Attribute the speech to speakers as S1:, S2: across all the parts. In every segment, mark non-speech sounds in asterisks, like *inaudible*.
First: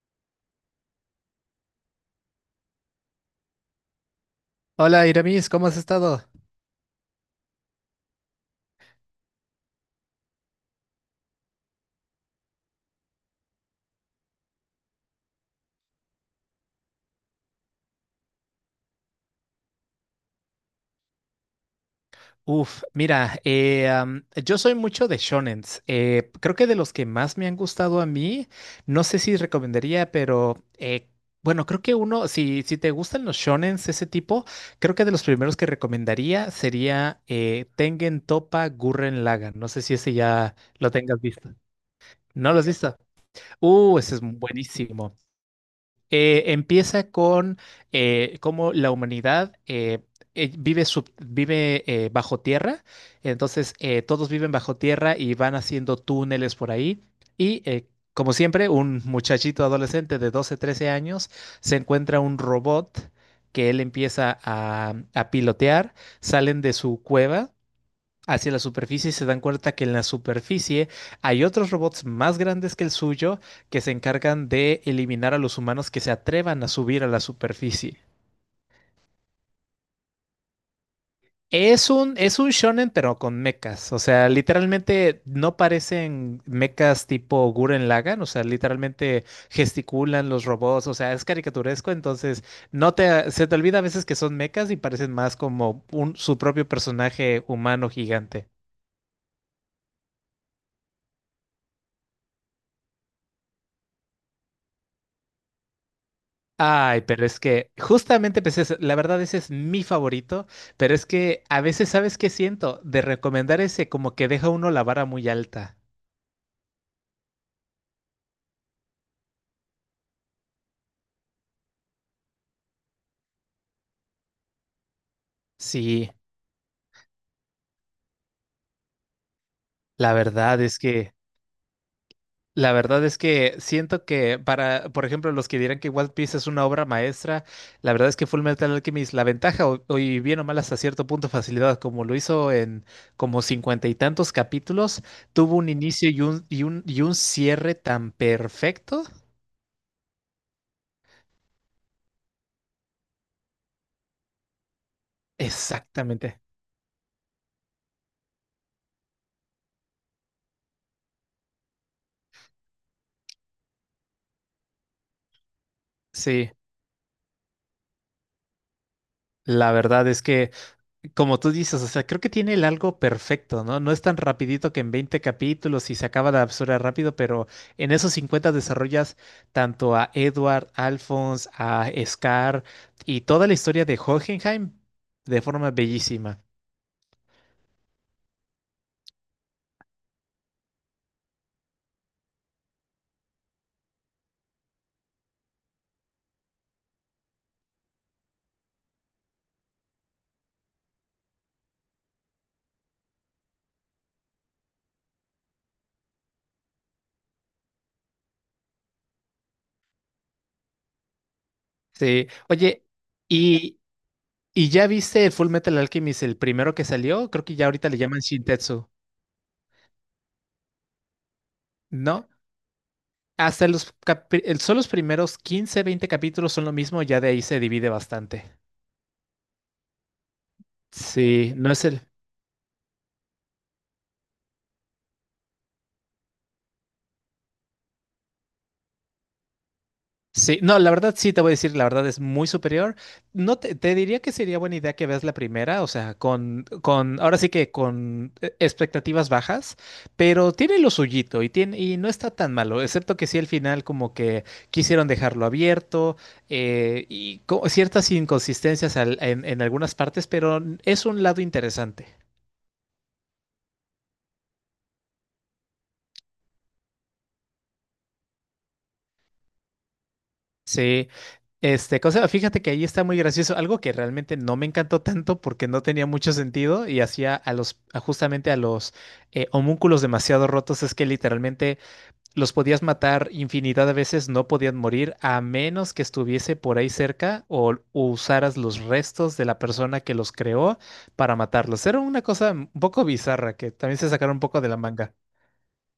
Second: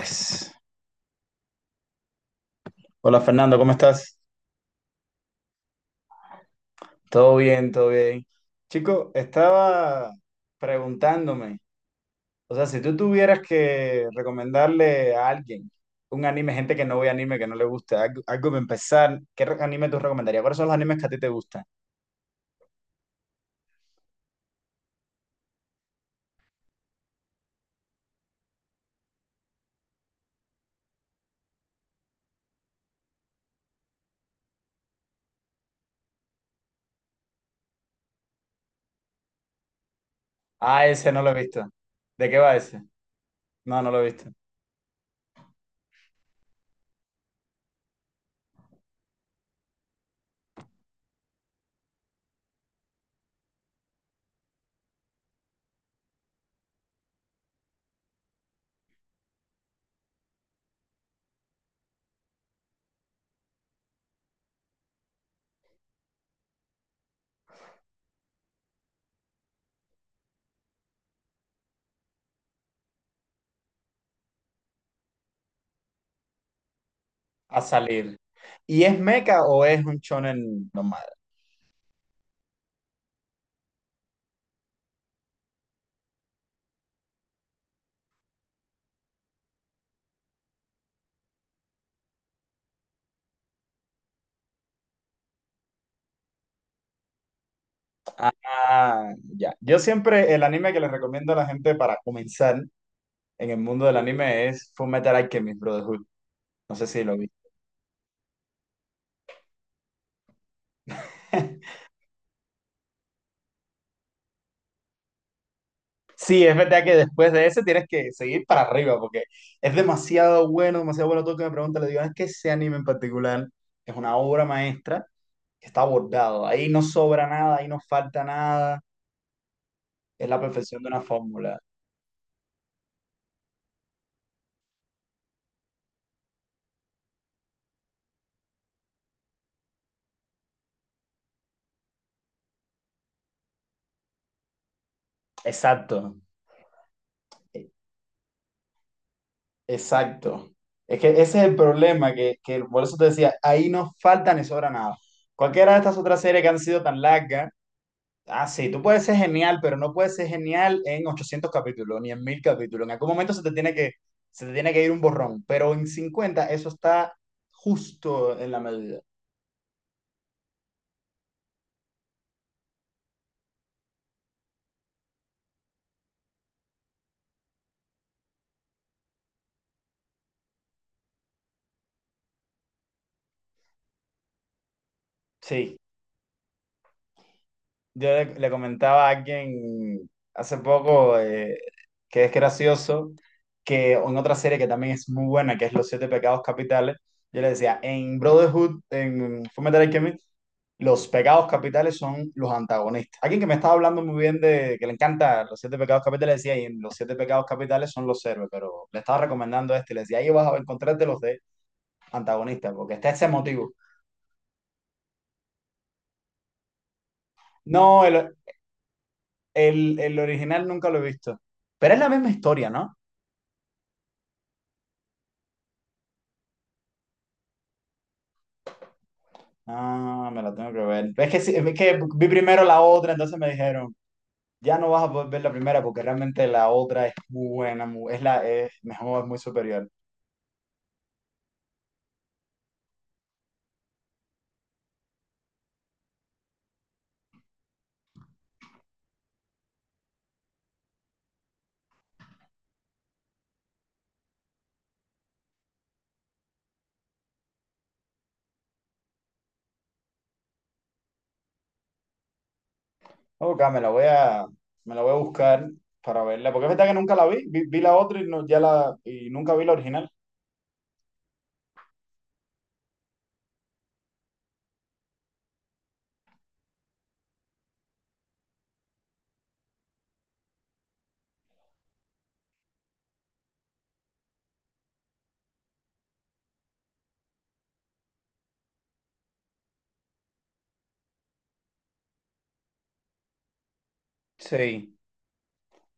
S1: Yes. Hola Fernando, ¿cómo estás?
S2: Hola Iramis, ¿cómo has estado?
S1: Todo bien, todo bien. Chico, estaba preguntándome, o sea, si tú tuvieras que recomendarle a alguien un anime, gente que no ve anime, que no le gusta, algo, algo para empezar, anime tú recomendarías? ¿Cuáles son los animes que a ti te gustan?
S2: Uf, mira, yo soy mucho de shonens. Creo que de los que más me han gustado a mí, no sé si recomendaría, pero bueno, creo que uno, si te gustan los shonens, ese tipo, creo que de los primeros que recomendaría sería Tengen Toppa Gurren Lagann. No sé si ese ya
S1: Ah,
S2: lo
S1: ese
S2: tengas
S1: no lo he
S2: visto.
S1: visto. ¿De qué
S2: ¿No
S1: va
S2: lo has
S1: ese?
S2: visto?
S1: No, no lo he
S2: Ese es
S1: visto.
S2: buenísimo. Empieza con cómo la humanidad vive, vive bajo tierra, entonces todos viven bajo tierra y van haciendo túneles por ahí y como siempre un muchachito adolescente de 12 13 años se encuentra un robot que él empieza a pilotear, salen de su cueva hacia la superficie y se dan cuenta que en la superficie hay otros robots más grandes que el suyo que se encargan de eliminar a los humanos que se atrevan a subir a la
S1: A
S2: superficie.
S1: salir. ¿Y es mecha o es un shonen normal?
S2: Es un shonen, pero con mechas. O sea, literalmente no parecen mechas tipo Guren Lagann. O sea, literalmente gesticulan los robots. O sea, es caricaturesco. Entonces, no te, se te olvida a veces que son mechas y parecen más como un, su propio personaje humano gigante.
S1: Ah, ya. Yo siempre el anime que les recomiendo a la gente para comenzar en el mundo del anime es Fullmetal Alchemist Brotherhood. No sé
S2: Ay,
S1: si lo
S2: pero
S1: vi.
S2: es que justamente pues la verdad ese es mi favorito, pero es que a
S1: *laughs*
S2: veces, ¿sabes qué siento? De recomendar ese como que deja uno la vara muy alta.
S1: Sí, es verdad que después de ese tienes que seguir para arriba porque es demasiado bueno, demasiado bueno. Todo el que me pregunta, le digo, es que ese anime en particular es una obra maestra que está
S2: Sí,
S1: abordado. Ahí no sobra nada, ahí no falta nada.
S2: la
S1: Es la
S2: verdad es
S1: perfección de una
S2: que,
S1: fórmula.
S2: la verdad es que siento que para, por ejemplo, los que dirán que One Piece es una obra maestra, la verdad es que Full Metal Alchemist, la ventaja, o y bien o mal hasta cierto punto facilidad, como lo hizo en como 50 y tantos capítulos, tuvo un
S1: Exacto,
S2: inicio y un
S1: e-
S2: cierre tan perfecto.
S1: exacto. Es que ese es el problema, que por eso te decía, ahí no falta ni sobra nada. Cualquiera de estas otras
S2: Exactamente.
S1: series que han sido tan largas. Ah, sí, tú puedes ser genial, pero no puedes ser genial en 800 capítulos, ni en 1000 capítulos. En algún momento se te tiene que ir un borrón, pero en cincuenta
S2: Sí,
S1: eso está justo en la medida.
S2: la verdad es que, como tú dices, o sea, creo que tiene el algo perfecto, ¿no? No es tan rapidito que en 20 capítulos y se acaba la absurda rápido, pero en esos 50 desarrollas tanto a Edward, Alphonse, a Scar y toda la historia de Hohenheim de forma
S1: Sí.
S2: bellísima.
S1: Yo le comentaba a alguien hace poco que es gracioso que en otra serie que también es muy buena, que es Los Siete Pecados Capitales, yo le decía, en Brotherhood, en Fullmetal Alchemist, los pecados capitales son los antagonistas. Alguien que me estaba hablando muy bien de que le encanta Los Siete Pecados Capitales, decía, y en Los Siete Pecados Capitales son los héroes, pero le estaba recomendando este, y le decía, ahí vas a encontrarte los de
S2: Sí,
S1: antagonistas,
S2: oye,
S1: porque está ese motivo.
S2: y, y ya viste Full Metal Alchemist, el primero que salió, creo que ya ahorita le
S1: No,
S2: llaman
S1: el,
S2: Shintetsu,
S1: el, el original nunca lo he visto, pero es la
S2: ¿no?
S1: misma historia, ¿no?
S2: Hasta los, son los primeros 15 20 capítulos son lo mismo, ya de ahí se divide bastante.
S1: Ah, me la tengo que ver. Es que,
S2: Sí,
S1: sí,
S2: no
S1: es
S2: es
S1: que
S2: el...
S1: vi primero la otra, entonces me dijeron, ya no vas a poder ver la primera porque realmente la otra es muy buena, es la es mejor, es muy superior.
S2: Sí, no, la verdad sí te voy a decir, la verdad es muy superior. No te, te diría que sería buena idea que veas la primera, o sea, ahora sí que con expectativas bajas, pero tiene lo suyito y tiene, y no está tan malo, excepto que sí al final como que quisieron dejarlo abierto, ciertas inconsistencias en algunas partes, pero es un lado interesante.
S1: Ok, me la voy a buscar para verla, porque es verdad que nunca la vi, vi la otra y, no, ya la, y nunca vi la original.
S2: Sí, este, cosa, fíjate que ahí está muy gracioso, algo que realmente no me encantó tanto porque no tenía mucho sentido y hacía a los, a justamente a los homúnculos demasiado rotos, es que literalmente los podías matar infinidad de veces, no podían morir a menos que estuviese por ahí cerca o usaras los restos de la persona que los creó para matarlos. Era una cosa un poco bizarra que también se sacaron un poco de la
S1: Sí,
S2: manga.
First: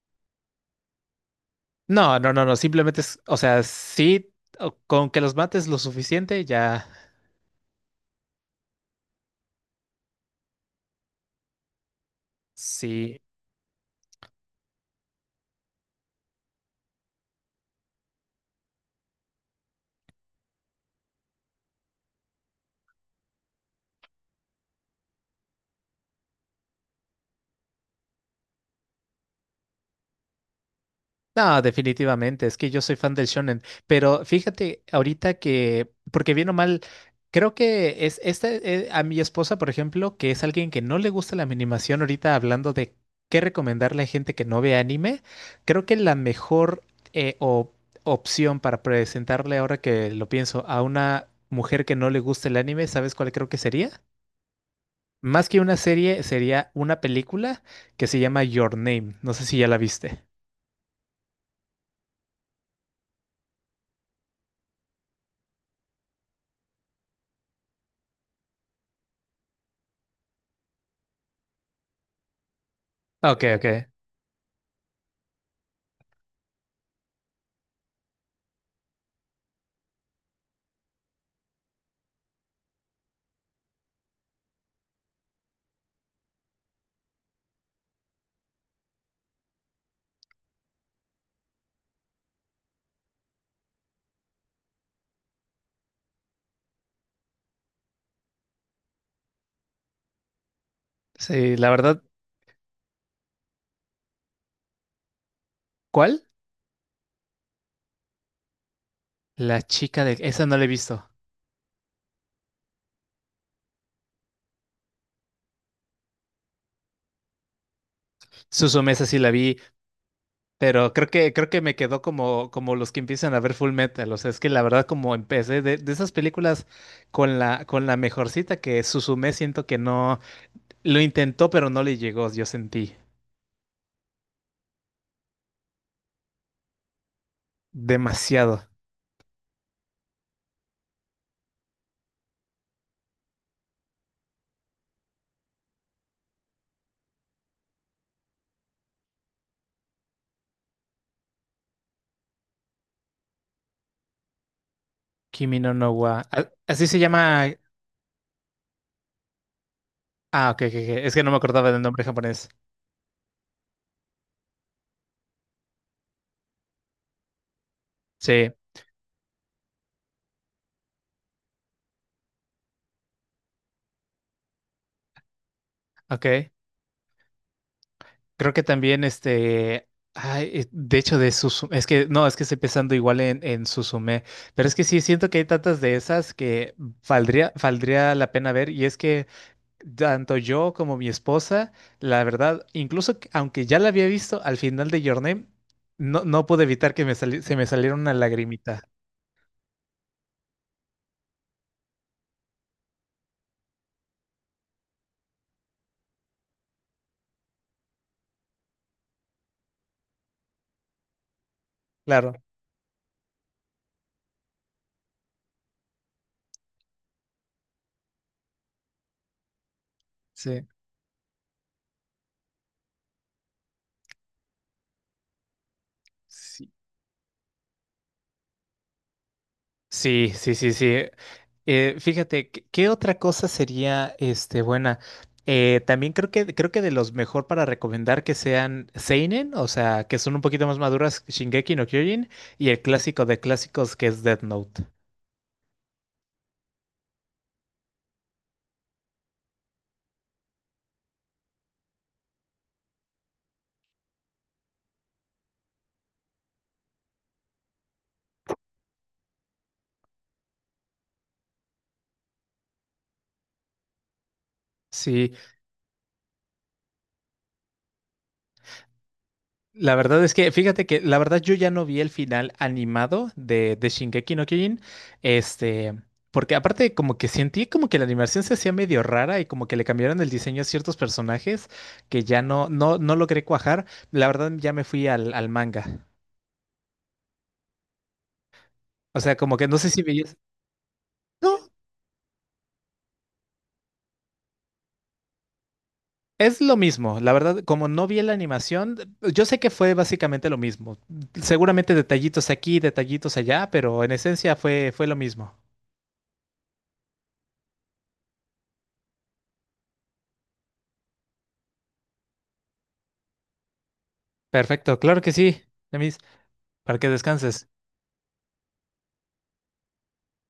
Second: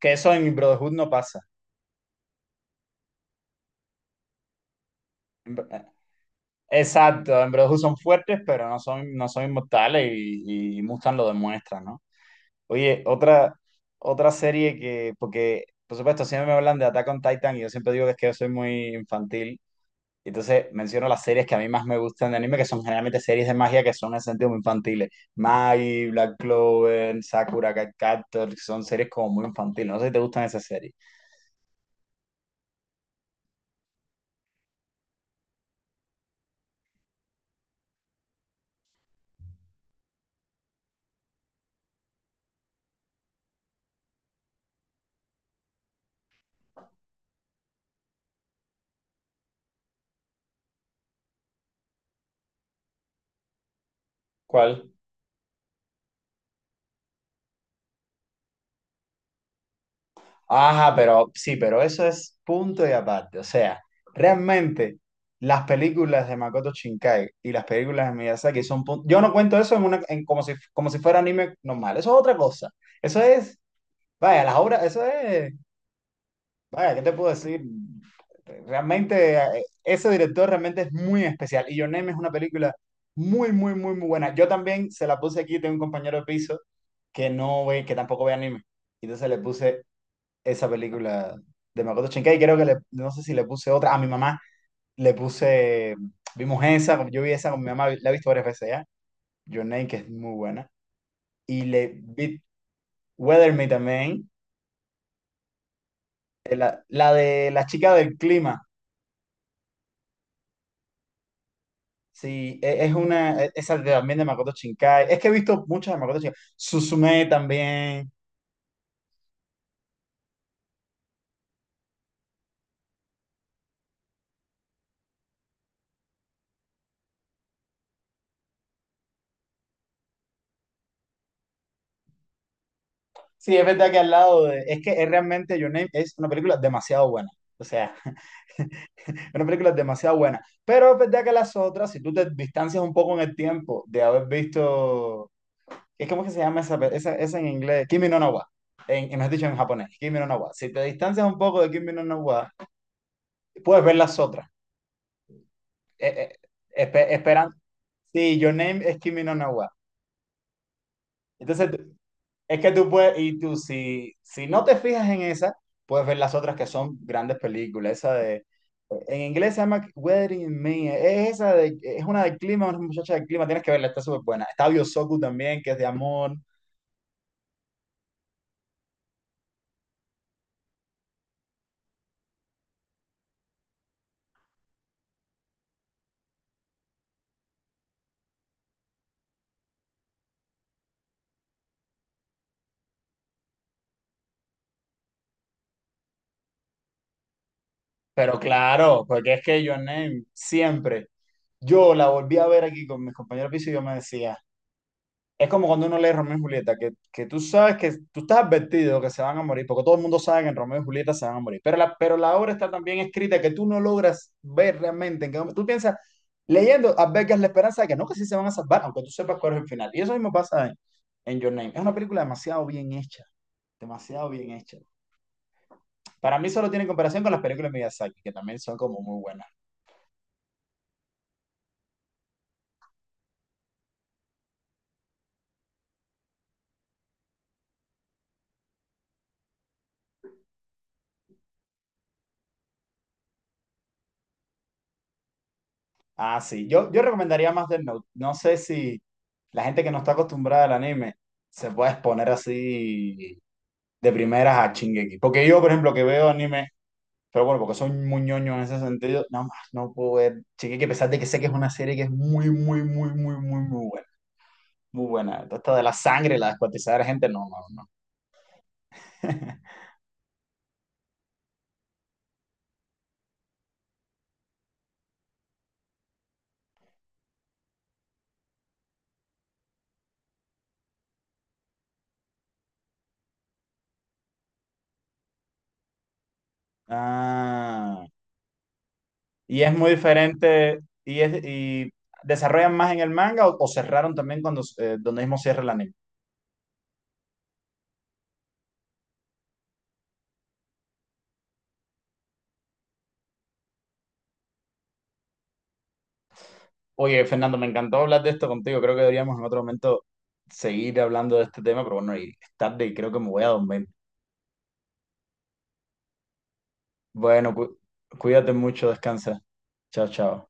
S1: que eso en Brotherhood no pasa.
S2: No, no, no, no, simplemente es, o sea, sí, con que los
S1: En Bro-
S2: mates lo
S1: eh,
S2: suficiente ya.
S1: Exacto, en Brotherhood son fuertes, pero no son, no son inmortales y Mustang lo demuestra, ¿no? Oye,
S2: Sí,
S1: otra, otra serie que, porque por supuesto siempre me hablan de Attack on Titan y yo siempre digo que es que yo soy muy infantil. Y entonces menciono las series que a mí más me gustan de anime, que son generalmente series de magia que son en el sentido muy infantiles. Mai, Black Clover, Sakura Card Captor, son series como muy infantiles. No sé si te gustan esas series.
S2: no, definitivamente, es que yo soy fan del shonen, pero fíjate ahorita que, porque bien o mal, creo que es esta, a mi esposa, por ejemplo, que es alguien que no le gusta la animación, ahorita hablando de qué recomendarle a gente que no ve anime, creo que la mejor eh, o- opción para presentarle ahora que lo pienso a una mujer que no le gusta el anime, ¿sabes cuál creo que sería?
S1: ¿Cuál?
S2: Más que una serie, sería una película que se llama Your Name, no sé si ya la viste.
S1: Ajá, pero sí, pero eso es punto y aparte. O sea, realmente las películas de Makoto Shinkai y las películas de Miyazaki son punto. Yo no cuento eso en una, en como si fuera anime normal. Eso es otra cosa. Eso
S2: Ok,
S1: es,
S2: ok.
S1: vaya, las obras, eso es, vaya, ¿qué te puedo decir? Realmente, ese director realmente es muy especial. Y Your Name es una película muy, muy, muy, muy buena. Yo también se la puse aquí, tengo un compañero de piso que tampoco ve anime. Entonces le puse esa película de Makoto Shinkai. Creo que le, no sé si le puse otra. A mi mamá le puse, vimos esa, yo vi esa con mi mamá, la he visto varias veces ya. Your Name, que es muy buena.
S2: Sí,
S1: Y
S2: la
S1: le
S2: verdad.
S1: vi Weather Me también.
S2: ¿Cuál?
S1: La, la de la chica del clima.
S2: La chica de... Esa no la he visto.
S1: Sí, es una, esa también de Makoto Shinkai. Es que he visto muchas de Makoto Shinkai. Suzume también.
S2: Suzume, esa sí la vi, pero creo que me quedó como, como los que empiezan a ver Full Metal. O sea, es que la verdad, como empecé de esas películas con la mejorcita que Suzume, siento que no... Lo intentó, pero no le llegó, yo sentí.
S1: Sí, es verdad que al lado de, es que es realmente Your Name es una película demasiado buena. O sea,
S2: Demasiado.
S1: una película demasiado buena. Pero es verdad que las otras, si tú te distancias un poco en el tiempo de haber visto. ¿Es como que se llama esa, esa en inglés? Kimi no na wa. Mejor dicho, en japonés. Kimi no na wa. Si te distancias un poco de Kimi no na wa, puedes ver las otras.
S2: Kimi no no
S1: Eh,
S2: wa... a- así se
S1: esperan.
S2: llama...
S1: Sí, Your Name es Kimi no na wa.
S2: Ah, ok, ok, ok. Es que no me
S1: Entonces,
S2: acordaba del nombre japonés.
S1: es que tú puedes, y tú si, si no te fijas en esa, puedes ver las otras que son grandes películas. Esa de,
S2: Sí,
S1: en inglés se llama Weathering in Me, es esa de, es una del clima, una muchacha del clima, tienes que verla, está súper buena. Está Biosoku también, que es de
S2: ok.
S1: amor,
S2: Creo que también este, ay, de hecho de Suzume, es que no, es que estoy pensando igual en Suzume, pero es que sí siento que hay tantas de esas que valdría, valdría la pena ver y es que tanto yo como mi esposa, la verdad, incluso aunque ya la había visto al final de Your Name, no, no pude evitar que me se me saliera una
S1: pero
S2: lagrimita.
S1: claro, porque es que Your Name siempre, yo la volví a ver aquí con mis compañeros de piso y yo me decía, es como cuando uno lee Romeo y Julieta, que tú sabes que tú estás advertido que se van a morir, porque todo el mundo sabe que en Romeo y Julieta se van a morir. Pero
S2: Claro,
S1: la obra está tan bien escrita que tú no logras ver realmente en qué momento. Tú piensas, leyendo, albergas la esperanza de que no, que sí se van a salvar, aunque tú sepas cuál es el final. Y eso mismo
S2: sí.
S1: pasa en Your Name. Es una película demasiado bien hecha, demasiado bien hecha. Para mí solo
S2: Sí,
S1: tiene comparación con las películas de Miyazaki, que también son como muy buenas.
S2: sí, sí, sí, sí. Fíjate, ¿qué otra cosa sería este buena? También creo que de los mejor para recomendar que sean seinen, o sea, que son un poquito más maduras, Shingeki no Kyojin, y el clásico de clásicos que es Death Note.
S1: Ah, sí. Yo recomendaría más Death Note. No sé si la gente que no está acostumbrada al anime se puede exponer así de primeras a Shingeki. Porque yo, por ejemplo, que veo anime, pero bueno, porque soy muy ñoño en ese sentido, no puedo ver Shingeki, a pesar de que sé que es una serie que es muy, muy, muy, muy, muy, muy buena. Muy
S2: Sí,
S1: buena. Todo esto de la sangre, la descuartizada de la gente, no, no, no. *laughs*
S2: la verdad es que, fíjate que, la verdad yo ya no vi el final animado de Shingeki no Kyojin, este, porque aparte como que sentí como que la animación se hacía medio rara y como que le cambiaron el diseño a ciertos personajes que ya no logré cuajar. La verdad ya me fui al manga.
S1: Ah,
S2: O sea, como
S1: y
S2: que
S1: es
S2: no
S1: muy
S2: sé si veías...
S1: diferente, y es,
S2: No,
S1: y desarrollan más en el manga o cerraron también cuando donde mismo cierra el anime.
S2: es lo mismo. La verdad, como no vi la animación, yo sé que fue básicamente lo mismo. Seguramente detallitos aquí, detallitos allá, pero en esencia fue lo mismo.
S1: Oye, Fernando, me encantó hablar de esto contigo. Creo que deberíamos en otro momento seguir hablando de este tema, pero bueno, y es tarde y creo que me voy a dormir.
S2: Perfecto, claro que sí. Demis. Para que
S1: Bueno,
S2: descanses.
S1: cuídate mucho, descansa. Chao, chao.